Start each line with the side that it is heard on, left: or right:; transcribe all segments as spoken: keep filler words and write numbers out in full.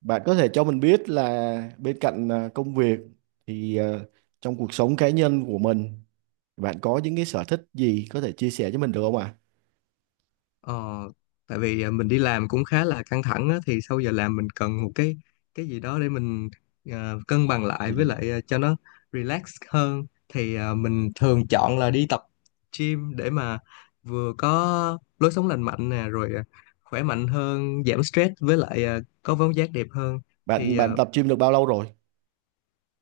right: Bạn có thể cho mình biết là bên cạnh à, công việc thì à, trong cuộc sống cá nhân của mình bạn có những cái sở thích gì có thể chia sẻ cho mình được không ạ?
left: Ờ, Tại vì à, mình đi làm cũng khá là căng thẳng á, thì sau giờ làm mình cần một cái cái gì đó để mình à, cân bằng lại
right: Dạ.
left: với lại à, cho nó relax hơn thì à, mình thường chọn là đi tập gym để mà vừa có lối sống lành mạnh nè, rồi à, khỏe mạnh hơn, giảm stress, với lại à, có vóc dáng đẹp hơn.
right: Bạn
left: Thì à,
right: bạn tập gym được bao lâu rồi?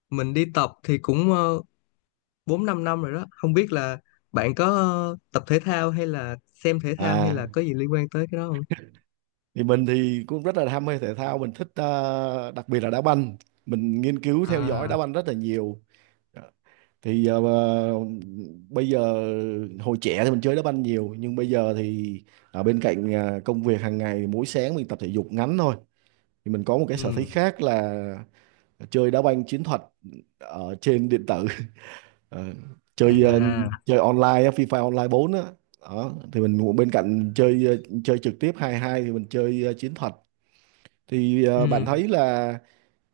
left: mình đi tập thì cũng uh, bốn 5 năm rồi đó. Không biết là bạn có ờ, tập thể thao hay là xem thể thao hay
right: À,
left: là có gì liên quan tới cái đó không?
right: thì mình thì cũng rất là ham mê thể thao, mình thích à, đặc biệt là đá banh. Mình nghiên cứu theo dõi đá
left: À.
right: banh rất là nhiều. Thì à, bây giờ hồi trẻ thì mình chơi đá banh nhiều, nhưng bây giờ thì ở bên cạnh à, công việc hàng ngày mỗi sáng mình tập thể dục ngắn thôi, thì mình có một cái sở thích
left: Ừ.
right: khác là chơi đá banh chiến thuật ở trên điện tử. Ờ, chơi ờ,
left: À.
right: chơi online á, FIFA Online bốn á. Đó thì mình cũng bên cạnh chơi ờ, chơi trực tiếp hai hai, thì mình chơi ờ, chiến thuật. Thì ờ, bạn
left: Ừ.
right: thấy là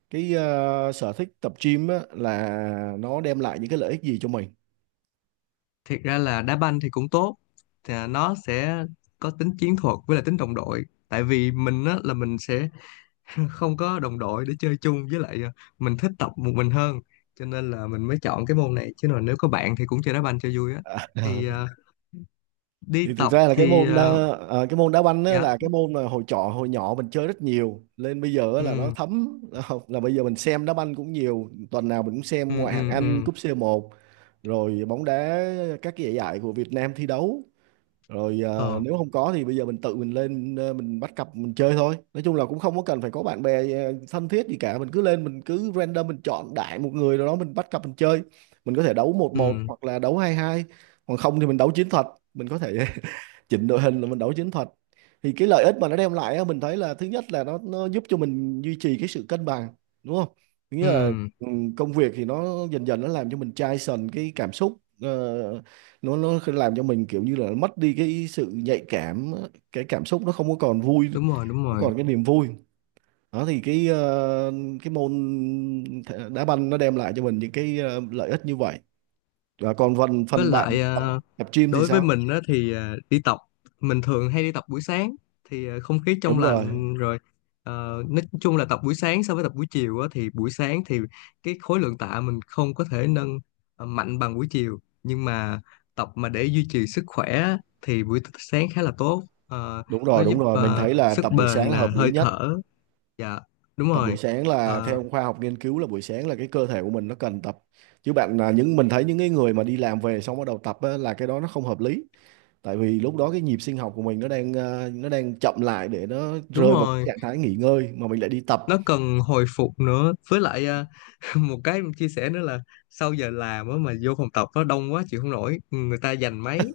right: cái ờ, sở thích tập gym á, là nó đem lại những cái lợi ích gì cho mình?
left: Thiệt ra là đá banh thì cũng tốt. Thì à, nó sẽ có tính chiến thuật với lại tính đồng đội. Tại vì mình á, là mình sẽ không có đồng đội để chơi chung, với lại à, mình thích tập một mình hơn. Cho nên là mình mới chọn cái môn này. Chứ còn nếu có bạn thì cũng chơi đá banh cho vui á.
right: À,
left: Thì à,
right: thì
left: đi
right: thực
left: tập
right: ra là cái
left: thì
right: môn
left: à,
right: ờ, ờ, cái môn đá banh á,
left: dạ,
right: là cái môn mà hồi trọ hồi nhỏ mình chơi rất nhiều, nên bây giờ á là nó
left: ừ,
right: thấm, là là bây giờ mình xem đá banh cũng nhiều, tuần nào mình cũng xem
left: ừ,
right: ngoại hạng
left: ừ,
right: Anh,
left: ừm,
right: cúp c một, rồi bóng đá các cái giải giải của Việt Nam thi đấu, rồi ờ,
left: ờ,
right: nếu không có thì bây giờ mình tự mình lên, ờ, mình bắt cặp mình chơi thôi. Nói chung là cũng không có cần phải có bạn bè ờ, thân thiết gì cả, mình cứ lên mình cứ random, mình chọn đại một người rồi đó mình bắt cặp mình chơi. Mình có thể đấu một một
left: ừ,
right: hoặc là đấu hai hai, còn không thì mình đấu chiến thuật. Mình có thể chỉnh đội hình là mình đấu chiến thuật. Thì cái lợi ích mà nó đem lại á, mình thấy là thứ nhất là nó nó giúp cho mình duy trì cái sự cân bằng, đúng không? Thứ nghĩa là
left: ừm,
right: ừ, công việc thì nó dần dần nó làm cho mình chai sần cái cảm xúc, ờ, nó nó làm cho mình kiểu như là mất đi cái sự nhạy cảm, cái cảm xúc nó không có còn vui,
left: đúng rồi, đúng
right: không
left: rồi.
right: còn cái niềm vui. Đó thì cái ờ, cái môn thể- đá banh nó đem lại cho mình những cái ờ, lợi ích như vậy. Và còn phần
left: Với
right: phần bạn
left: lại
right: tập,
left: ờ,
right: tập gym thì
left: đối với
right: sao?
left: mình á, thì ờ, đi tập, mình thường hay đi tập buổi sáng, thì ờ, không khí trong
right: Đúng rồi.
left: lành, rồi ờ, nói chung là tập buổi sáng so với tập buổi chiều á, thì buổi sáng thì cái khối lượng tạ mình không có thể nâng ờ, mạnh bằng buổi chiều, nhưng mà tập mà để duy trì sức khỏe á, thì buổi sáng khá là tốt. Ờ,
right: Đúng
left: nó
right: rồi,
left: giúp
right: đúng rồi. Mình
left: ờ,
right: thấy là
left: sức
right: tập buổi sáng
left: bền
right: là
left: nè,
right: hợp lý
left: hơi
right: nhất.
left: thở. Dạ. Đúng
right: Tập buổi
left: rồi.
right: sáng là
left: Ờ,
right: theo khoa học nghiên cứu, là buổi sáng là cái cơ thể của mình nó cần tập. Chứ bạn là những mình thấy những cái người mà đi làm về xong bắt đầu tập á, là cái đó nó không hợp lý. Tại vì lúc đó cái nhịp sinh học của mình nó đang ờ, nó đang chậm lại để nó
left: Đúng
right: rơi vào cái
left: rồi,
right: trạng thái nghỉ ngơi, mà mình lại đi tập.
left: nó cần hồi phục nữa, với lại à, một cái em chia sẻ nữa là sau giờ làm á mà vô phòng tập nó đông quá, chịu không nổi, người ta giành máy,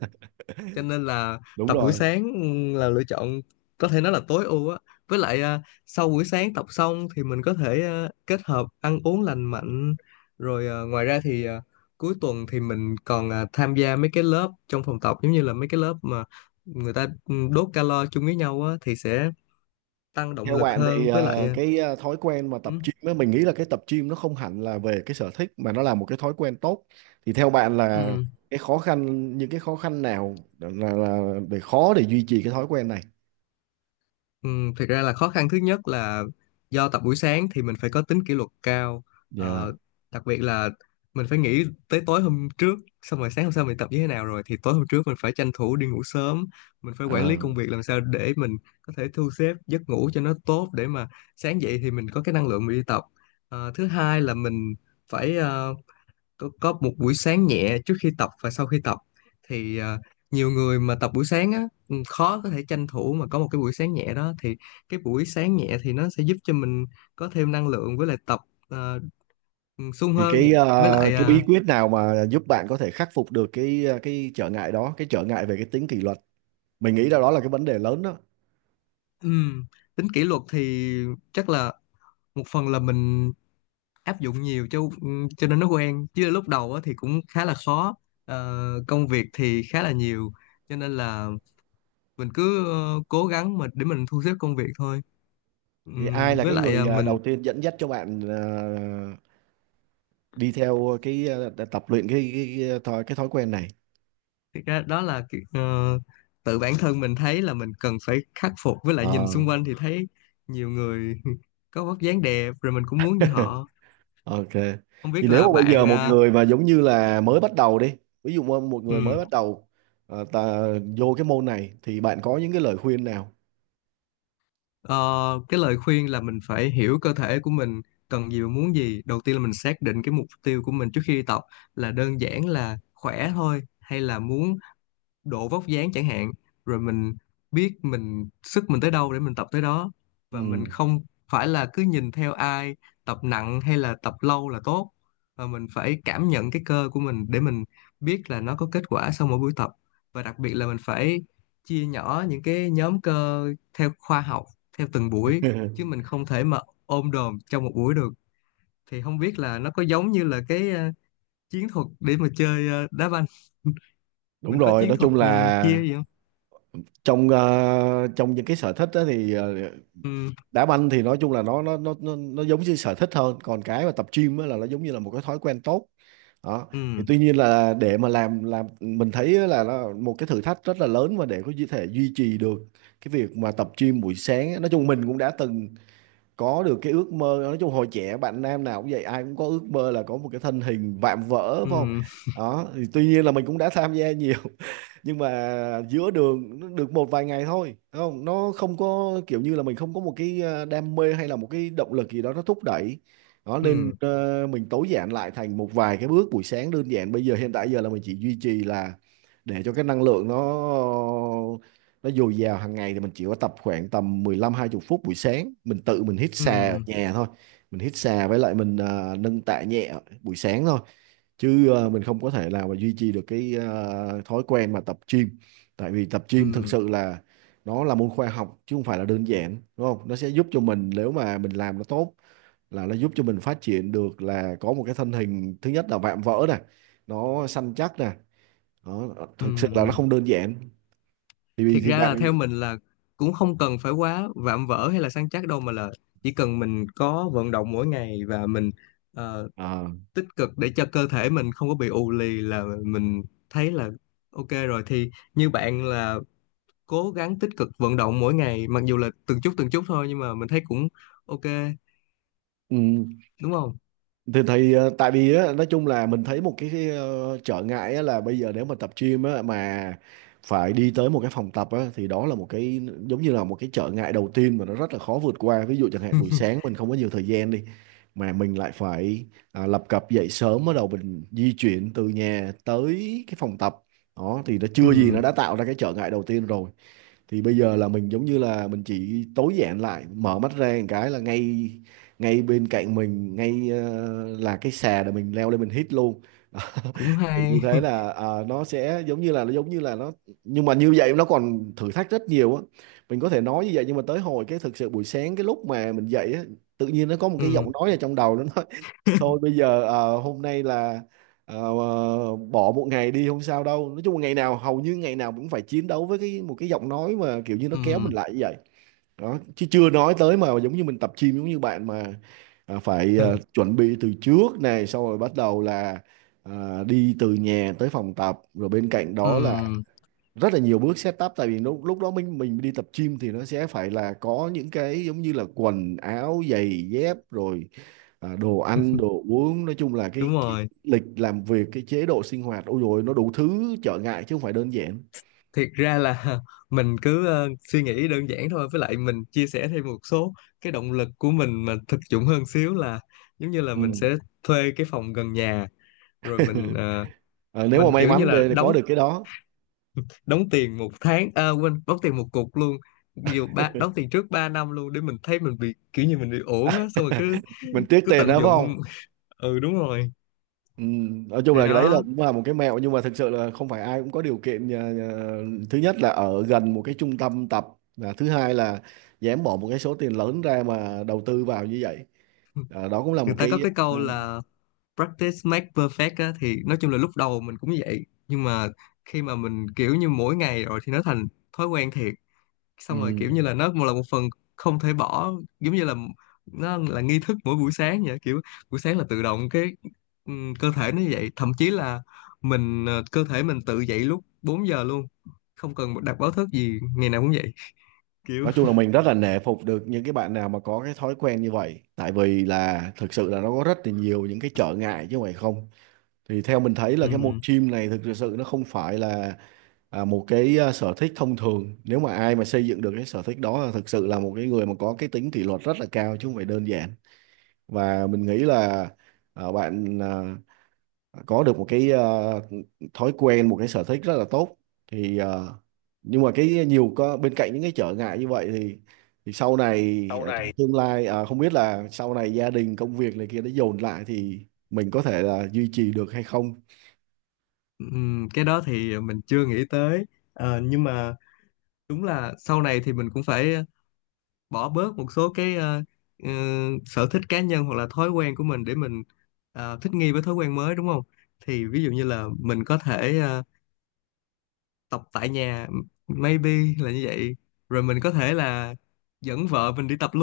left: cho nên là
right: Đúng
left: tập buổi
right: rồi.
left: sáng là lựa chọn, có thể nói là tối ưu á, với lại à, sau buổi sáng tập xong thì mình có thể à, kết hợp ăn uống lành mạnh, rồi à, ngoài ra thì à, cuối tuần thì mình còn à, tham gia mấy cái lớp trong phòng tập, giống như là mấy cái lớp mà người ta ừ, đốt calo chung với nhau á thì sẽ tăng động
right: Theo
left: lực
right: bạn thì
left: hơn, với lại
right: ờ,
left: à,
right: cái ờ, thói quen mà tập
left: ừ,
right: gym ấy, mình nghĩ là cái tập gym nó không hẳn là về cái sở thích, mà nó là một cái thói quen tốt. Thì theo bạn là
left: ừ.
right: cái khó khăn, những cái khó khăn nào là, là để khó để duy trì cái thói quen này?
left: Ừ, thực ra là khó khăn thứ nhất là do tập buổi sáng thì mình phải có tính kỷ luật cao. Ờ,
right: Dạ.
left: Đặc biệt là mình phải nghĩ tới tối hôm trước, xong rồi sáng hôm sau mình tập như thế nào, rồi thì tối hôm trước mình phải tranh thủ đi ngủ sớm, mình phải quản
right: À.
left: lý công việc làm sao để mình có thể thu xếp giấc ngủ cho nó tốt để mà sáng dậy thì mình có cái năng lượng mình đi tập. Ờ, thứ hai là mình phải ờ, có, có một buổi sáng nhẹ trước khi tập và sau khi tập, thì à, nhiều người mà tập buổi sáng á ừ, khó có thể tranh thủ mà có một cái buổi sáng nhẹ đó, thì cái buổi sáng nhẹ thì nó sẽ giúp cho mình có thêm năng lượng với lại tập à, ừ, sung
right: Thì
left: hơn,
right: cái
left: với
right: ờ,
left: lại
right: cái
left: à,
right: bí quyết nào mà giúp bạn có thể khắc phục được cái ờ, cái trở ngại đó, cái trở ngại về cái tính kỷ luật. Mình nghĩ là đó là cái vấn đề lớn đó.
left: ừm, tính kỷ luật thì chắc là một phần là mình áp dụng nhiều cho ừ, cho nên nó quen, chứ lúc đầu á, thì cũng khá là khó. Ờ, công việc thì khá là nhiều, cho nên là mình cứ ờ, cố gắng mà để mình thu xếp công việc thôi.
right: Thì
left: Ừm,
right: ai là
left: với
right: cái
left: lại
right: người
left: à,
right: ờ,
left: mình
right: đầu tiên dẫn dắt cho bạn ờ, đi theo cái ờ, tập luyện cái cái cái, cái thói cái thói quen này?
left: thực ra đó là cái- ờ, tự bản thân mình thấy là mình cần phải khắc phục, với lại nhìn
right: Ờ.
left: xung quanh thì thấy nhiều người có vóc dáng đẹp rồi mình cũng muốn như họ.
right: Ok.
left: Không
right: Thì
left: biết
right: nếu
left: là
right: mà bây giờ
left: bạn
right: một
left: à,
right: người mà giống như là mới bắt đầu đi, ví dụ mà một người mới
left: ừm,
right: bắt đầu ờ, ta vô cái môn này thì bạn có những cái lời khuyên nào?
left: ờ, cái lời khuyên là mình phải hiểu cơ thể của mình cần gì và muốn gì. Đầu tiên là mình xác định cái mục tiêu của mình trước khi đi tập, là đơn giản là khỏe thôi hay là muốn độ vóc dáng chẳng hạn. Rồi mình biết mình sức mình tới đâu để mình tập tới đó, và mình
right: Ừ.
left: không phải là cứ nhìn theo ai tập nặng hay là tập lâu là tốt. Và mình phải cảm nhận cái cơ của mình để mình biết là nó có kết quả sau mỗi buổi tập. Và đặc biệt là mình phải chia nhỏ những cái nhóm cơ theo khoa học, theo từng buổi, chứ mình không thể mà ôm đồm trong một buổi được. Thì không biết là nó có giống như là cái ờ, chiến thuật để mà chơi ờ, đá banh,
right: Đúng
left: mình có
right: rồi,
left: chiến
right: nói
left: thuật
right: chung
left: ừ,
right: là
left: kia gì không.
right: trong ờ, trong những cái sở thích đó thì, ờ,
left: Ừm.
right: đá banh thì nói chung là nó nó nó nó nó giống như sở thích hơn, còn cái mà tập gym á là nó giống như là một cái thói quen tốt. Đó thì
left: Ừm.
right: tuy nhiên là để mà làm làm mình thấy là nó một cái thử thách rất là lớn, và để có thể duy trì được cái việc mà tập gym buổi sáng á. Nói chung mình cũng đã từng có được cái ước mơ, nói chung hồi trẻ bạn nam nào cũng vậy, ai cũng có ước mơ là có một cái thân hình vạm vỡ phải không.
left: Ừm.
right: Đó thì tuy nhiên là mình cũng đã tham gia nhiều, nhưng mà giữa đường nó được một vài ngày thôi đúng không, nó không có kiểu như là mình không có một cái ờ, đam mê hay là một cái động lực gì đó nó thúc đẩy. Đó nên
left: Ừm.
right: ờ, mình tối giản lại thành một vài cái bước buổi sáng đơn giản, bây giờ hiện tại giờ là mình chỉ duy trì, là để cho cái năng lượng nó nó dồi dào hàng ngày, thì mình chỉ có tập khoảng tầm mười lăm hai mươi phút buổi sáng, mình tự mình hít xà ở
left: Ừm.
right: nhà thôi. Mình hít xà với lại mình ờ, nâng tạ nhẹ buổi sáng thôi, chứ ờ, mình không có thể nào mà duy trì được cái ờ, thói quen mà tập gym. Tại vì tập gym thực
left: Ừm.
right: sự là nó là môn khoa học chứ không phải là đơn giản, đúng không, nó sẽ giúp cho mình nếu mà mình làm nó tốt, là nó giúp cho mình phát triển được, là có một cái thân hình thứ nhất là vạm vỡ này, nó săn chắc nè. Đó, thực sự là nó
left: Ừm.
right: không đơn giản. thì
left: Thiệt
right: thì
left: ra là
right: bạn
left: theo mình là cũng không cần phải quá vạm vỡ hay là săn chắc đâu, mà là chỉ cần mình có vận động mỗi ngày và mình ờ,
right: à,
left: tích cực để cho cơ thể mình không có bị ù lì, là mình thấy là ok rồi. Thì như bạn là cố gắng tích cực vận động mỗi ngày, mặc dù là từng chút từng chút thôi nhưng mà mình thấy cũng ok,
right: ừ.
left: đúng không?
right: thì, thì ờ, tại vì á, nói chung là mình thấy một cái, cái ờ, trở ngại á, là bây giờ nếu mà tập gym á, mà phải đi tới một cái phòng tập á, thì đó là một cái giống như là một cái trở ngại đầu tiên mà nó rất là khó vượt qua. Ví dụ chẳng hạn buổi sáng mình không có nhiều thời gian đi mà mình lại phải à, lập cập dậy sớm, bắt đầu mình di chuyển từ nhà tới cái phòng tập, đó thì nó chưa gì nó
left: Ừm,
right: đã tạo ra cái trở ngại đầu tiên rồi. Thì bây giờ là mình giống như là mình chỉ tối giản lại, mở mắt ra một cái là ngay ngay bên cạnh mình, ngay ờ, là cái xà để mình leo lên mình hít luôn.
left: cũng
right: Thì như
left: hay.
right: thế là ờ, nó sẽ giống như là nó giống như là nó, nhưng mà như vậy nó còn thử thách rất nhiều á. Mình có thể nói như vậy, nhưng mà tới hồi cái thực sự buổi sáng cái lúc mà mình dậy á, tự nhiên nó có một cái giọng
left: Ừm.
right: nói ở trong đầu, nó nói thôi bây giờ ờ, hôm nay là ờ, bỏ một ngày đi không sao đâu. Nói chung là ngày nào hầu như ngày nào cũng phải chiến đấu với cái một cái giọng nói mà kiểu như nó kéo mình
left: Ừm.
right: lại như vậy. Đó chứ chưa nói tới mà giống như mình tập gym giống như bạn mà à, phải à,
left: Ừ.
right: chuẩn bị từ trước này, xong rồi bắt đầu là à, đi từ nhà tới phòng tập. Rồi bên cạnh đó là
left: Ừm.
right: rất là nhiều bước setup, tại vì lúc lúc đó mình mình đi tập gym thì nó sẽ phải là có những cái giống như là quần áo giày dép, rồi à, đồ ăn đồ uống. Nói chung là
left: Đúng
right: cái, cái
left: rồi.
right: lịch làm việc, cái chế độ sinh hoạt, ôi rồi nó đủ thứ trở ngại chứ không phải đơn giản.
left: Thiệt ra là mình cứ ờ, suy nghĩ đơn giản thôi, với lại mình chia sẻ thêm một số cái động lực của mình mà thực dụng hơn xíu, là giống như là
right: Ừ.
left: mình sẽ thuê cái phòng gần nhà, rồi mình ờ,
right: Ờ, nếu mà
left: mình
right: may
left: kiểu như
right: mắn
left: là
right: để để có
left: đóng
right: được cái đó.
left: đóng tiền một tháng, à quên, đóng tiền một cục luôn, dù ba đóng tiền trước ba năm luôn, để mình thấy mình bị kiểu như mình bị ổn á, xong rồi cứ
right: Mình tiếc
left: cứ
right: tiền
left: tận
right: đó phải không.
left: dụng ừ, đúng rồi.
right: Ừ, nói chung
left: Thì
right: là cái đấy là
left: đó.
right: cũng là một cái mẹo, nhưng mà thực sự là không phải ai cũng có điều kiện. À, à, thứ nhất là ở gần một cái trung tâm tập, và thứ hai là dám bỏ một cái số tiền lớn ra mà đầu tư vào như vậy. À, đó cũng là một
left: Người ta
right: cái.
left: có cái
right: à,
left: câu là practice make perfect á, thì nói chung là lúc đầu mình cũng vậy, nhưng mà khi mà mình kiểu như mỗi ngày rồi thì nó thành thói quen thiệt,
right: ừ.
left: xong rồi kiểu như là nó một là một phần không thể bỏ, giống như là nó là nghi thức mỗi buổi sáng vậy kiểu. Buổi sáng là tự động cái ừm, cơ thể nó như vậy, thậm chí là mình ờ, cơ thể mình tự dậy lúc bốn giờ luôn, không cần đặt báo thức gì, ngày nào cũng vậy kiểu.
right: Nói chung là mình rất là nể phục được những cái bạn nào mà có cái thói quen như vậy, tại vì là thực sự là nó có rất là nhiều những cái trở ngại chứ không phải không. Thì theo mình thấy là cái môn
left: Ừm.
right: gym này thực sự nó không phải là à, một cái à, sở thích thông thường. Nếu mà ai mà xây dựng được cái sở thích đó là thực sự là một cái người mà có cái tính kỷ luật rất là cao chứ không phải đơn giản. Và mình nghĩ là à, bạn à, có được một cái à, thói quen, một cái sở thích rất là tốt, thì à, nhưng mà cái nhiều có bên cạnh những cái trở ngại như vậy, thì thì sau này à, trong tương lai à, không biết là sau này gia đình công việc này kia nó dồn lại thì mình có thể là duy trì được hay không.
left: Ừm. Cái đó thì mình chưa nghĩ tới. Ờ, nhưng mà đúng là sau này thì mình cũng phải ờ, bỏ bớt một số cái ờ, ừ, sở thích cá nhân hoặc là thói quen của mình để mình ờ, thích nghi với thói quen mới, đúng không? Thì ví dụ như là mình có thể ờ, tập tại nhà, maybe là như vậy, rồi mình có thể là dẫn vợ mình đi tập luôn.